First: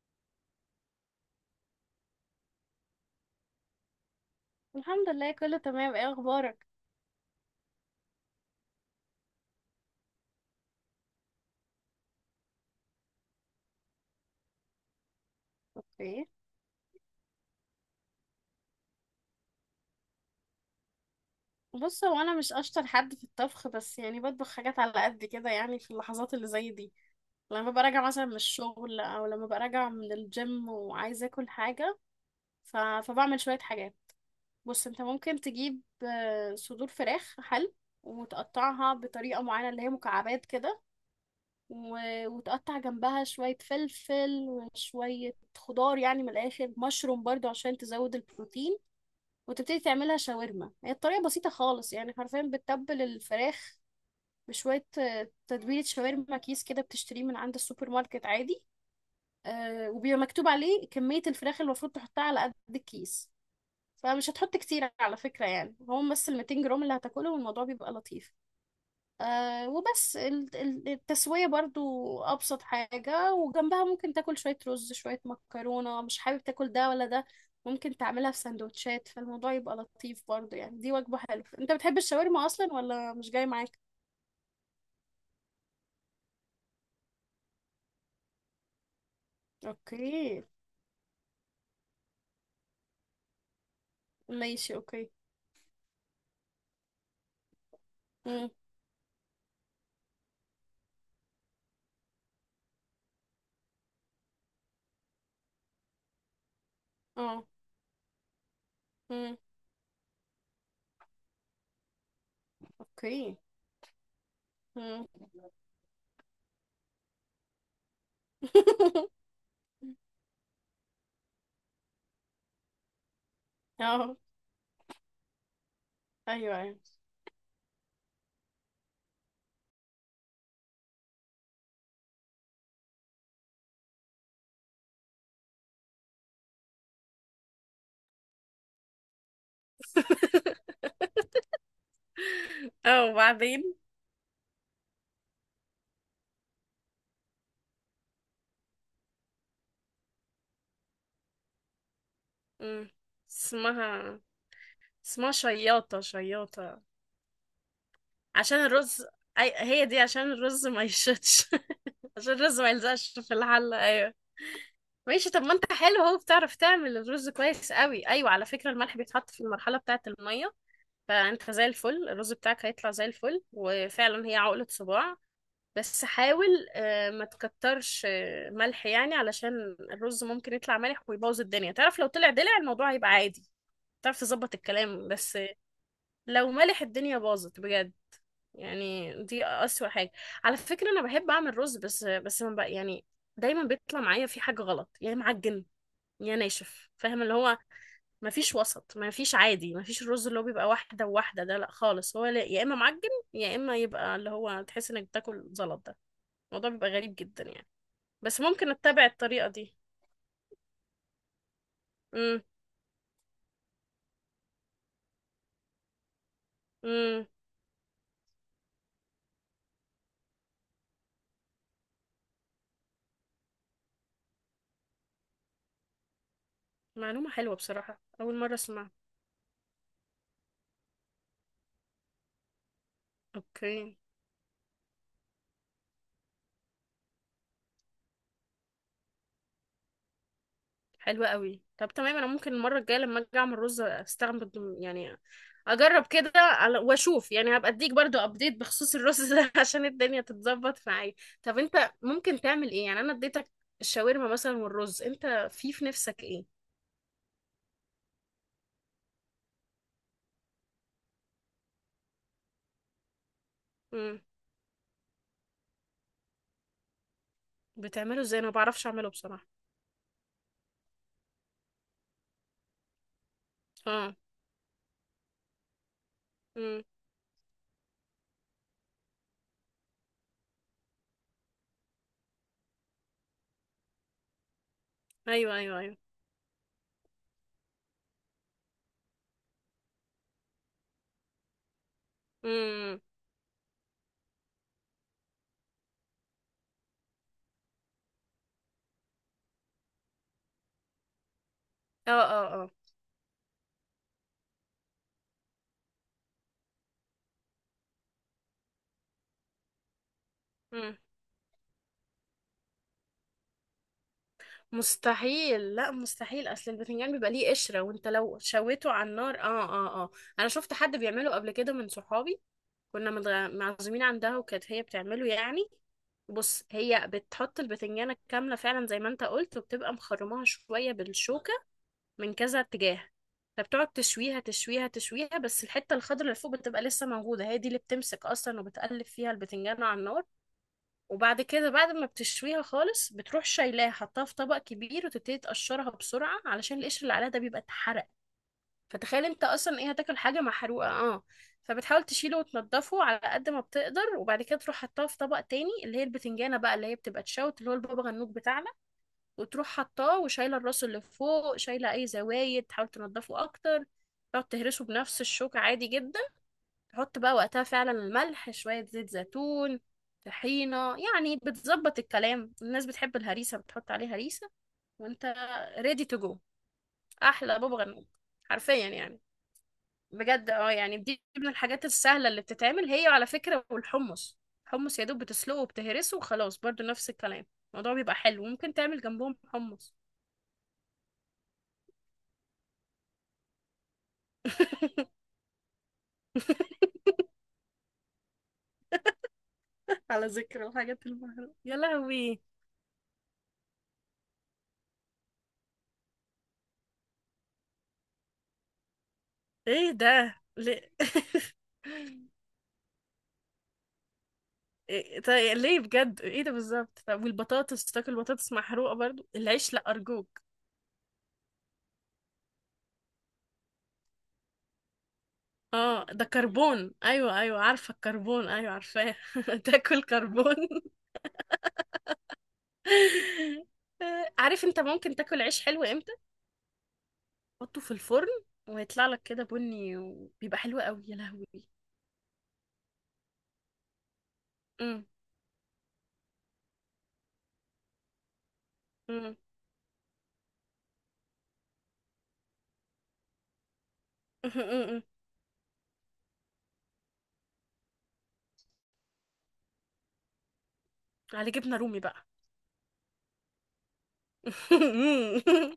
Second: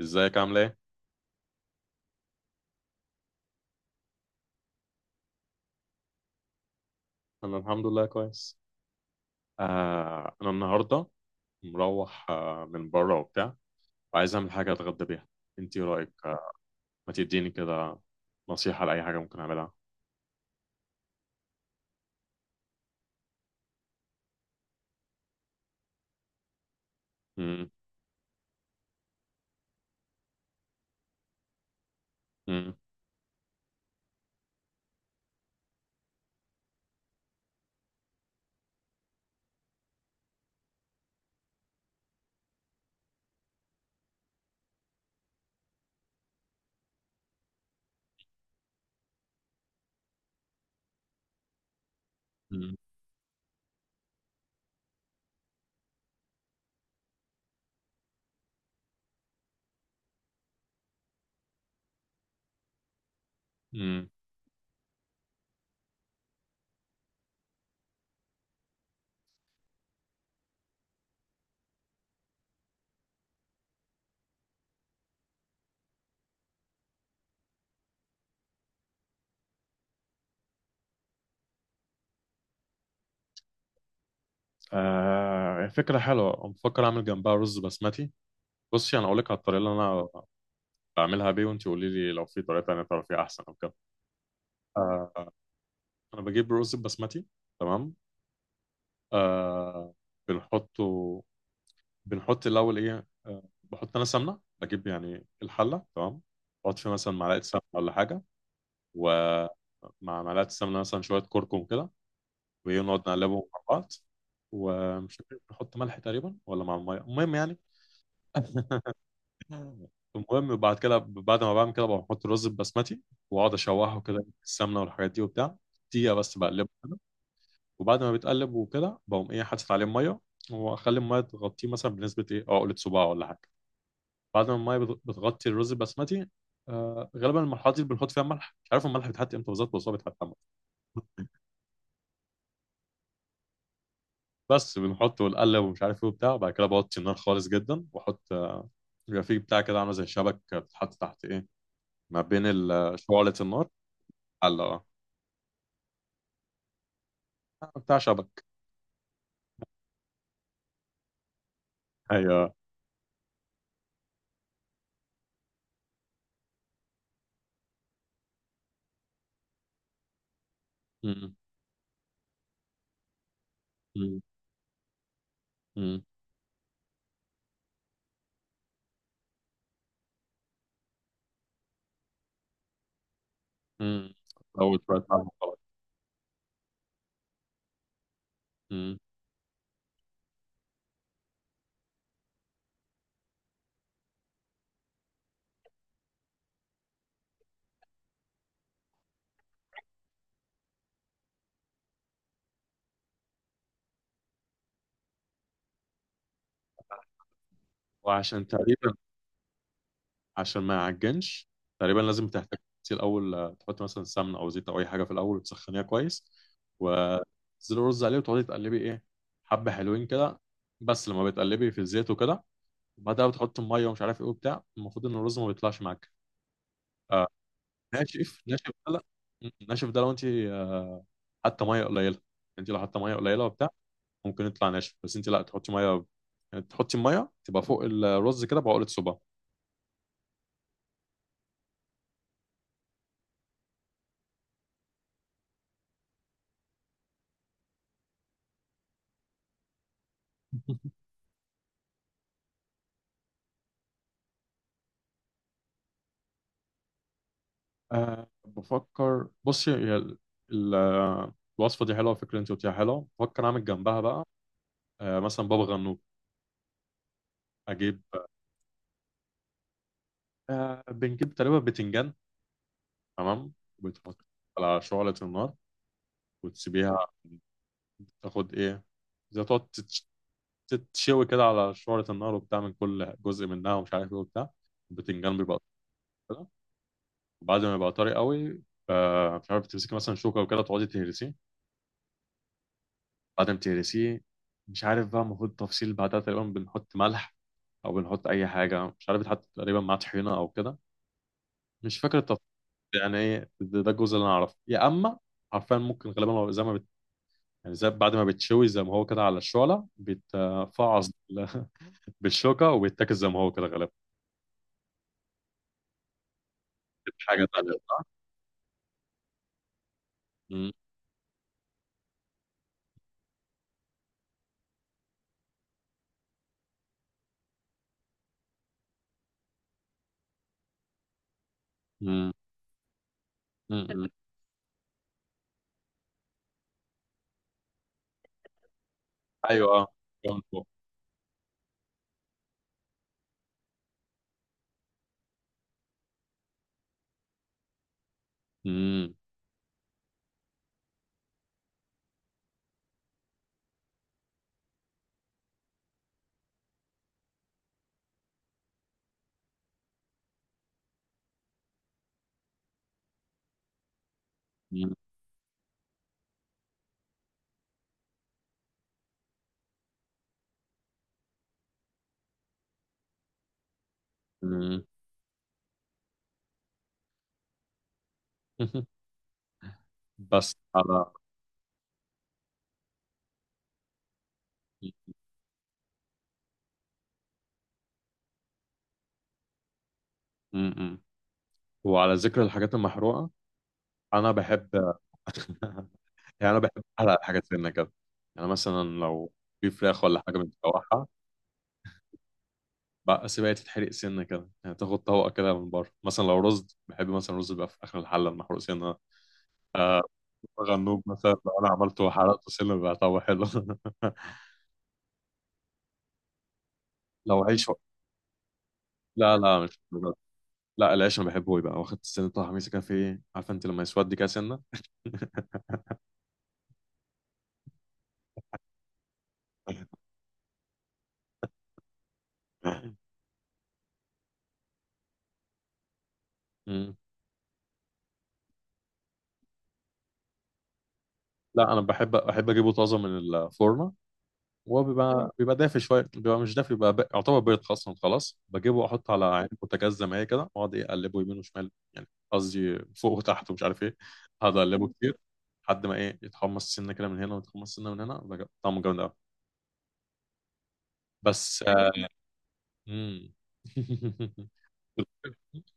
ازيك عامل ايه؟ الحمد لله، كله تمام. ايه اخبارك؟ انا الحمد لله كويس. انا النهارده مروح، من بره وبتاع، وعايز اعمل حاجه اتغدى بيها. انت ايه رايك؟ اوكي. ما تديني كده نصيحه لاي حاجه ممكن اعملها. بص، هو انا مش اشطر حد في الطبخ، بس يعني بطبخ حاجات على قد كده، يعني في اللحظات اللي زي دي مم، لما ببقى راجعه مثلا من الشغل او لما ببقى راجعه من الجيم وعايزه اكل حاجه. مم، فبعمل شويه حاجات. بص، انت ممكن تجيب صدور فراخ حل وتقطعها بطريقه معينه اللي هي مكعبات كده، و... وتقطع جنبها شويه فلفل وشويه خضار، يعني من الاخر مشروم برضو عشان تزود البروتين، وتبتدي تعملها شاورما. هي الطريقة بسيطة خالص، يعني حرفيا مم، بتتبل الفراخ بشوية تتبيلة شاورما، كيس كده بتشتريه من عند السوبر ماركت عادي. وبيبقى مكتوب عليه كمية الفراخ اللي المفروض تحطها على قد الكيس، مم. فمش هتحط كتير على فكرة، يعني هو بس ال 200 جرام اللي هتاكله والموضوع بيبقى لطيف. آه، وبس التسوية برضو أبسط حاجة. وجنبها ممكن تاكل شوية رز، شوية مكرونة، مش حابب تاكل ده ولا ده، ممكن تعملها في سندوتشات، فالموضوع يبقى لطيف برضو. يعني دي وجبة حلوة. انت بتحب الشاورما أصلا ولا مش جاي معاك؟ آه، فكره حلوه، بفكر اعمل جنبها رز بسمتي. بصي، انا اقول لك على الطريقه اللي انا اوكي. بعملها بيه، وانت قولي لي لو في طريقه تانيه تعرفيها احسن او كده. ماشي، اوكي. آه، انا بجيب رز بسمتي، تمام، مم. آه، بنحطه، بنحط الاول ايه، بحط انا سمنه، بجيب يعني الحله تمام، بحط فيها مثلا معلقه اه. سمنه ولا حاجه، مم. ومع معلقه السمنه مثلا شويه كركم كده، وايه، نقعد اوكي. نقلبهم مع بعض. مم. ومش فاكر بحط ملح تقريبا ولا مع الميه، المهم يعني. المهم، وبعد كده، بعد ما بعمل كده، بحط الرز البسمتي واقعد اشوحه اه. كده في السمنه والحاجات دي وبتاع. دقيقه بس ايوه، بقلبه ايوه. كده، وبعد ما بيتقلب وكده بقوم ايه، حاطط عليه ميه، واخلي الميه تغطيه مثلا بنسبه ايه، عقله صباع ولا حاجه. بعد ما الميه بتغطي الرز البسمتي، آه، غالبا المرحله دي بنحط فيها الملح. مش عارف الملح بيتحط امتى بالظبط، بس هو بيتحط عامة. اه، وبعدين. بس بنحطه ونقلب ومش عارف ايه وبتاع، وبعد كده بوطي النار خالص جدا واحط بيبقى فيه بتاع كده عامله زي شبك، بتتحط تحت ايه، ما بين مم. شعلة النار، اسمها، حلة، اه، اسمها شياطة، شياطة آه، بتاع شبك. عشان الرز. هي دي عشان الرز ما يشتش. عشان ايوه. الرز ما يلزقش في الحلة. ايوه، ماشي. طب ما انت حلو اهو، بتعرف تعمل الرز كويس قوي. ايوه، على فكرة الملح بيتحط في المرحلة بتاعة المية، امم، فانت زي الفل، الرز بتاعك هيطلع زي الفل، امم، وفعلا هي عقلة صباع. امم، بس حاول ما تكترش ملح، يعني علشان الرز ممكن يطلع مالح ويبوظ الدنيا. تعرف لو طلع دلع الموضوع هيبقى عادي، امم. تعرف تظبط اول شويه الكلام، ملح بس وخلاص. لو مالح الدنيا باظت بجد. أمم. يعني دي أسوأ حاجة. على فكرة أنا بحب أعمل رز، بس ما بقى، يعني دايما بيطلع معايا في حاجة غلط، يا معجن يا ناشف، فاهم؟ اللي هو ما فيش وسط، ما فيش عادي، ما فيش الرز اللي هو بيبقى واحدة وواحدة. ده لا خالص، هو يا إما معجن يا إما يبقى اللي هو تحس إنك بتاكل زلط. ده الموضوع بيبقى غريب جدا يعني. بس وعشان ممكن تقريبا، أتبع الطريقة دي. عشان ما يعجنش، تقريبا لازم امم، تحتاج تغسيه الأول، تحط مثلا سمنة أو زيت أو أي حاجة في الأول وتسخنيها كويس امم. وتنزلي الرز عليه، وتقعدي تقلبي إيه، حبة حلوين كده، بس لما بتقلبي في الزيت وكده، وبعدها بتحط المية ومش عارف إيه وبتاع. المفروض إن الرز ما بيطلعش معاك، آه، معلومة حلوة بصراحة، أول ناشف. مرة ناشف أسمعها. ده لا، ناشف ده لو أنت، حاطة مية قليلة. أنت لو حاطة مية قليلة وبتاع أوكي. ممكن يطلع ناشف، بس أنت لا تحطي مية، يعني تحطي المية تبقى فوق الرز كده بعقلة صباع. حلوة قوي. طب تمام، انا ممكن المره الجايه لما اجي اعمل رز استعمل، يعني اجرب كده، على واشوف، يعني هبقى اديك برضو ابديت بخصوص الرز ده. عشان الدنيا تتظبط معايا. طب انت ممكن تعمل ايه يعني؟ انا اديتك الشاورما مثلا والرز، انت في نفسك ايه؟ أه، بفكر، بصي، هي الوصفة دي حلوة، الفكرة اللي انت قلتيها حلوة. بفكر اعمل جنبها امم. بقى أه مثلا بابا غنوج. اجيب، بتعمله ازاي؟ انا ما بعرفش اعمله بصراحه. أه، بنجيب تقريبا بتنجان، تمام، اه. وبتحط على شعلة النار امم. وتسيبيها تاخد ايه، زي تقعد تتشوي كده على شعلة النار وبتاع من كل جزء منها ومش عارف ايه وبتاع. البتنجان ايوه بيبقى ايوه ايوه. طري كده، وبعد ما يبقى طري قوي، آه، مش عارف، تمسكي مثلا شوكة وكده تقعدي تهرسيه. امم. بعدين بتهرسيه، مش عارف بقى المفروض تفصيل بعدها، تقريبا بنحط ملح او بنحط اي حاجه، مش عارف بيتحط تقريبا مع طحينه او كده، مش اه فاكر التفصيل اه يعني. ايه ده، ده الجزء اللي انا اعرفه. يا اما حرفيا ممكن غالبا هو زي ما بت... يعني زي، بعد ما بتشوي زي ما هو كده على الشعله، اه. بيتفعص بالشوكه وبيتاكل زي ما هو كده غالبا. مستحيل، لا مستحيل، اصل البتنجان بتبقى بيبقى حاجه ليه تانيه قشرة، صح؟ وانت لو شويته على النار اه اه اه. انا مم. شفت حد بيعمله قبل كده من صحابي، كنا معزومين عندها وكانت هي بتعمله يعني. بص، هي بتحط البتنجانة كاملة فعلا زي ما انت قلت، وبتبقى مخرماها شوية بالشوكة مم. من كذا اتجاه، مم. فبتقعد مم. تشويها تشويها تشويها، بس الحتة الخضراء اللي فوق بتبقى لسه موجودة، هي دي اللي بتمسك اصلا وبتقلب فيها ايوه، البتنجانة اه، على النار. جوان فوق. وبعد كده بعد ما بتشويها خالص بتروح شايلاها، حطها في طبق كبير، وتبتدي تقشرها بسرعة علشان القشر اللي عليها ده بيبقى اتحرق. مم. فتخيل انت اصلا ايه، هتاكل حاجة محروقة؟ اه، فبتحاول تشيله وتنضفه على قد ما بتقدر، وبعد كده تروح حطاه في طبق تاني، اللي هي البتنجانة بقى اللي هي بتبقى تشوت، اللي هو البابا غنوج بتاعنا. وتروح حطاه وشايلة الراس اللي فوق، شايلة اي زوايد، تحاول تنضفه اكتر. تقعد تهرسه مم. بنفس الشوكة عادي جدا. حط بقى وقتها فعلا الملح، شوية زيت زيتون، طحينة، يعني بتظبط الكلام. الناس بتحب الهريسة بتحط عليه هريسة. مم. وانت ريدي تو جو، احلى بابا غنوج حرفيا يعني. بجد بس اه، يعني على دي من الحاجات السهلة اللي بتتعمل هي، على فكرة، والحمص. الحمص يا دوب بتسلقه وبتهرسه وخلاص برضو نفس الكلام. الموضوع بيبقى حلو، ممكن تعمل جنبهم حمص. م- م- وعلى ذكر الحاجات المحروقة، انا بحب يعني انا بحب احلق الحاجات سنه كده. يعني مثلا لو في فراخ ولا على حاجه ذكر الحاجات متشوحه المهمة، يا لهوي! بقى، سيبها تتحرق سنه كده. يعني تاخد طبقه كده من بره، مثلا لو رز، بحب مثلا رز بقى في اخر الحله المحروق سنه. ايه آه، ده ليه؟ غنوج مثلا لو انا عملته وحرقته سنه بقى طعمه حلو. إيه؟ طيب يعني ليه بجد؟ ايه ده بالظبط؟ طب لو عيش و... والبطاطس، تاكل بطاطس محروقه برضو؟ لا لا، العيش مش لا بالضبط. ارجوك. لا، العيش انا بحبه يبقى واخد السنه، بتاع حميسه كده في ايه، عارفه انت لما يسود كده سنه. اه، ده كربون، ايوه ايوه، عارفه الكربون، ايوه عارفاه. تاكل كربون. عارف انت ممكن تاكل عيش حلو امتى؟ مم. حطه في الفرن ويطلع لك كده بني وبيبقى حلو قوي، يا لهوي! لا، انا بحب، اجيبه طازه من الفرن وهو أم، بيبقى، دافي شويه، بيبقى مش دافي، بيبقى يعتبر بيض اصلا. خلاص بجيبه واحطه على أم، عين بوتاجاز زي ما هي كده، واقعد إيه، اقلبه يمين وشمال، يعني قصدي فوق وتحت، ومش عارف ايه، أم، اقعد اقلبه أم، مم. أم. كتير، لحد ما ايه، يتحمص سنه كده من هنا ويتحمص سنه من هنا، بقى طعمه جامد قوي. على بس جبنه آه، رومي بقى. مم.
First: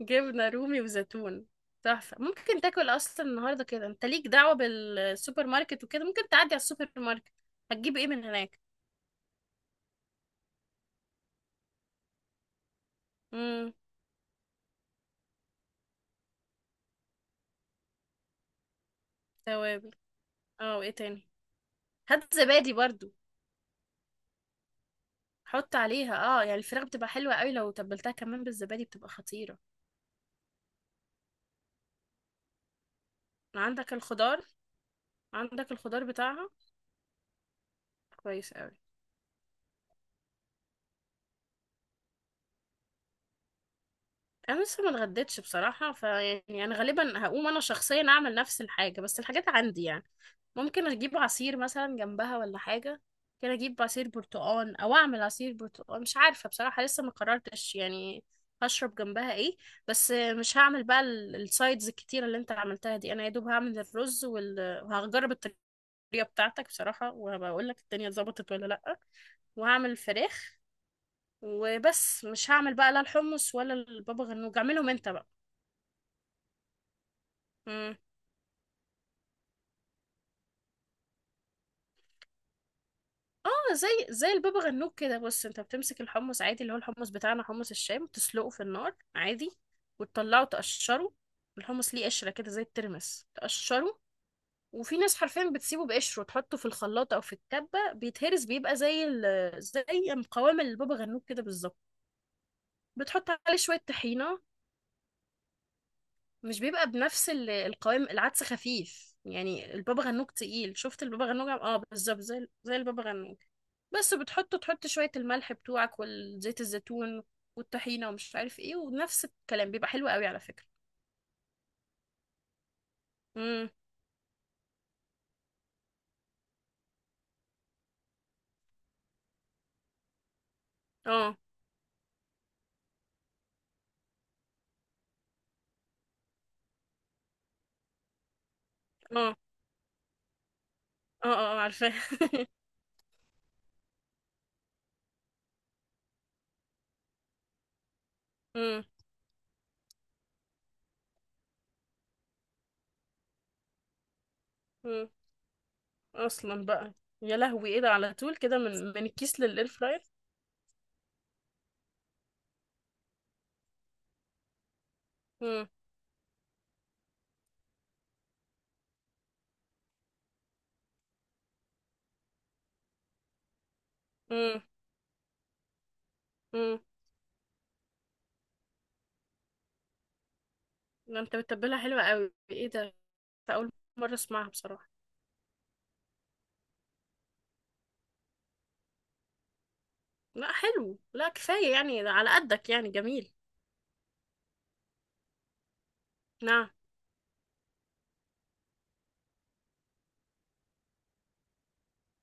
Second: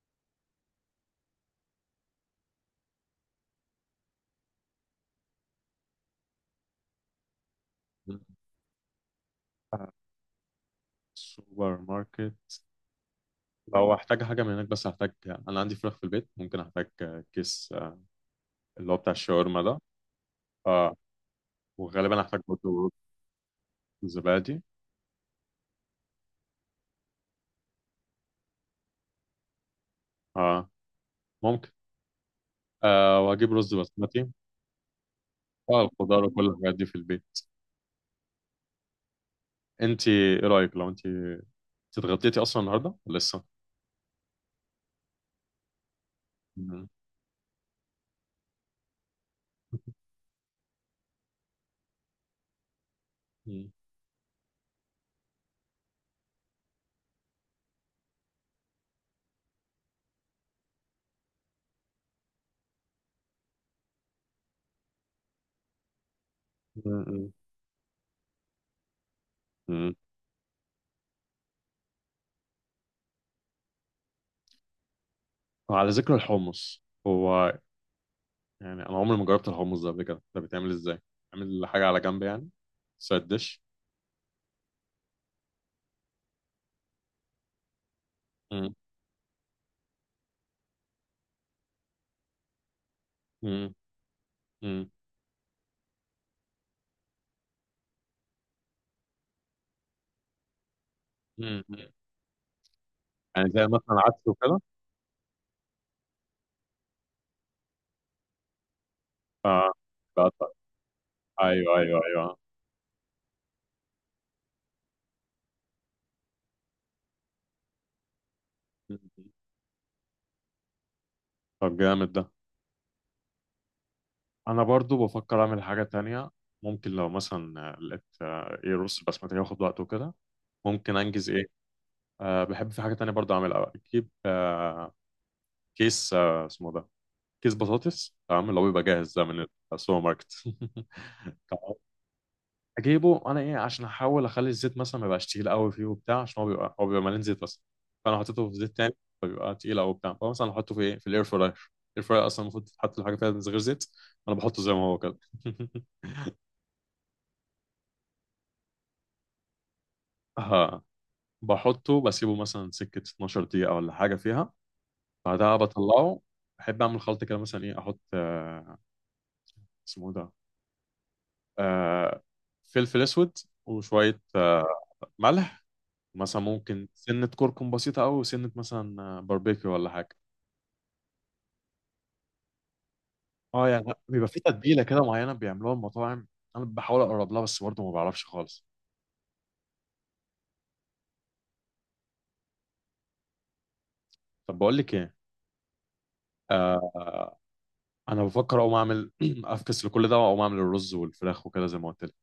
جبنة رومي وزيتون، تحفة. ممكن تاكل أصلا النهاردة كده، أنت ليك دعوة بالسوبر ماركت وكده، ممكن تعدي على السوبر ماركت. هتجيب إيه من هناك؟ سوبر ماركت، امم. لو احتاج حاجه من هناك، بس هحتاج، انا عندي فراخ في البيت، ممكن احتاج كيس، آه، اللي هو بتاع الشاورما ده، توابل، اه، وإيه آه، تاني؟ وغالبا هات هحتاج زبادي برضه برضو، رز، زبادي، حط عليها. اه يعني الفراخ بتبقى حلوة قوي لو تبلتها كمان بالزبادي، بتبقى خطيرة. اه، ممكن، آه، واجيب رز عندك بسمتي. الخضار، عندك اه، الخضار الخضار وكل بتاعها. الحاجات دي في البيت. كويس قوي. انت ايه رايك، لو انت اتغديتي اصلا النهارده ولا لسه؟ انا لسه ما اتغديتش بصراحه، فيعني انا مم. غالبا هقوم انا شخصيا اعمل نفس الحاجه، بس الحاجات عندي يعني. ممكن اجيب عصير مثلا جنبها ولا حاجه، ممكن مم. اجيب عصير برتقال او اعمل عصير برتقال، مش عارفه بصراحه، لسه ما قررتش يعني هشرب جنبها ايه. بس مش هعمل بقى السايدز الكتيره اللي انت عملتها دي، انا يا دوب هعمل الرز وهجرب الطريقه بتاعتك بصراحه مم. وهبقول لك الدنيا اتظبطت ولا لا، وهعمل مم. الفراخ وبس. مش هعمل بقى لا الحمص ولا البابا غنوج، اعملهم انت بقى. وعلى ذكر الحمص، هو مم. يعني انا عمري ما جربت الحمص ده قبل كده. ده بيتعمل ازاي؟ عامل حاجه على جنب يعني، سايد ديش. اه، زي زي البابا غنوج كده. بص، انت بتمسك الحمص عادي، اللي هو الحمص بتاعنا، حمص الشام، تسلقه في مم. النار عادي، وتطلعه تقشره. الحمص ليه قشرة كده زي الترمس، مم. تقشره. مم. وفي ناس حرفيا بتسيبه بقشره، تحطه في الخلاط او في الكبة، بيتهرس بيبقى زي زي قوام البابا غنوج كده مم. بالظبط. بتحط يعني عليه زي شوية مثلا عدس طحينة. وكده. مش بيبقى بنفس القوام، العدس خفيف اه، يعني، البابا غنوج بقطع. تقيل، شفت البابا غنوج اه ايوه، ايوه، بالظبط، ايوه. زي زي البابا غنوج. بس بتحط شوية الملح بتوعك، والزيت الزيتون والطحينة ومش عارف ايه، مم. ونفس الكلام، بيبقى حلو قوي على فكرة. طب جامد ده. امم. انا برضو بفكر اعمل حاجة تانية. ممكن لو مثلا لقيت، ايه، رز بسمتي ياخد وقت وكده، ممكن انجز اه ايه، أه، بحب في حاجة تانية برضو اعملها، اجيب أه كيس، اسمه ده، كيس بطاطس، تمام، اللي هو بيبقى جاهز اه ده اه. من السوبر ماركت. اه تمام. عارفاه. اجيبه انا ايه، عشان احاول اخلي الزيت مثلا ما يبقاش تقيل قوي فيه وبتاع، عشان هو بيبقى، مليان زيت اصلا، فانا حطيته في زيت امم، تاني، فبيبقى تقيل قوي وبتاع، فمثلا احطه في ايه، في الاير فراير. الاير فراير اصلا المفروض تحط الحاجة فيها غير زيت، انا بحطه زي ما هو امم. كده. اصلا بقى، يا لهوي ايه ده، على طول كده من الكيس للاير فراير؟ اه، بحطه، بسيبه مثلا سكة 12 دقيقة ولا حاجة فيها، بعدها امم، بطلعه. بحب أعمل خلط كده، مثلا إيه، أحط اسمه ده، آه، فلفل أسود، وشوية امم، ملح، مثلا امم. ممكن سنة كركم بسيطة أوي، وسنة مثلا باربيكيو ولا حاجة. ده انت بتتبلها حلوة قوي، ايه ده، ده اه، اول يعني لأ، مرة بيبقى في اسمعها تتبيلة بصراحة. كده معينة بيعملوها المطاعم، أنا بحاول أقرب لها بس برضه ما بعرفش خالص. لا حلو، لا كفاية، يعني ده على قدك، يعني جميل. طب بقول لك إيه، نعم. آه، أنا بفكر أقوم أعمل أفكس لكل ده وأقوم أعمل الرز والفراخ وكده زي ما قلت لك.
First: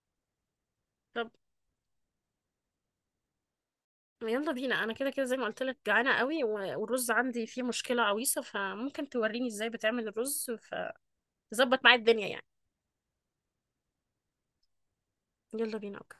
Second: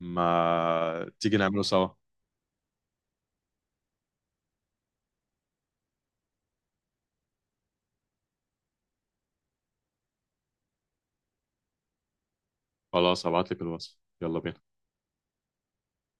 ما طب تيجي نعمله سوا؟ يلا بينا. انا كده كده زي ما قلت لك جعانه قوي، والرز عندي فيه مشكله عويصه، فممكن توريني ازاي بتعمل الرز فتظبط معايا الدنيا يعني. خلاص هبعت لك الوصف، يلا بينا. يلا بينا، اوكي.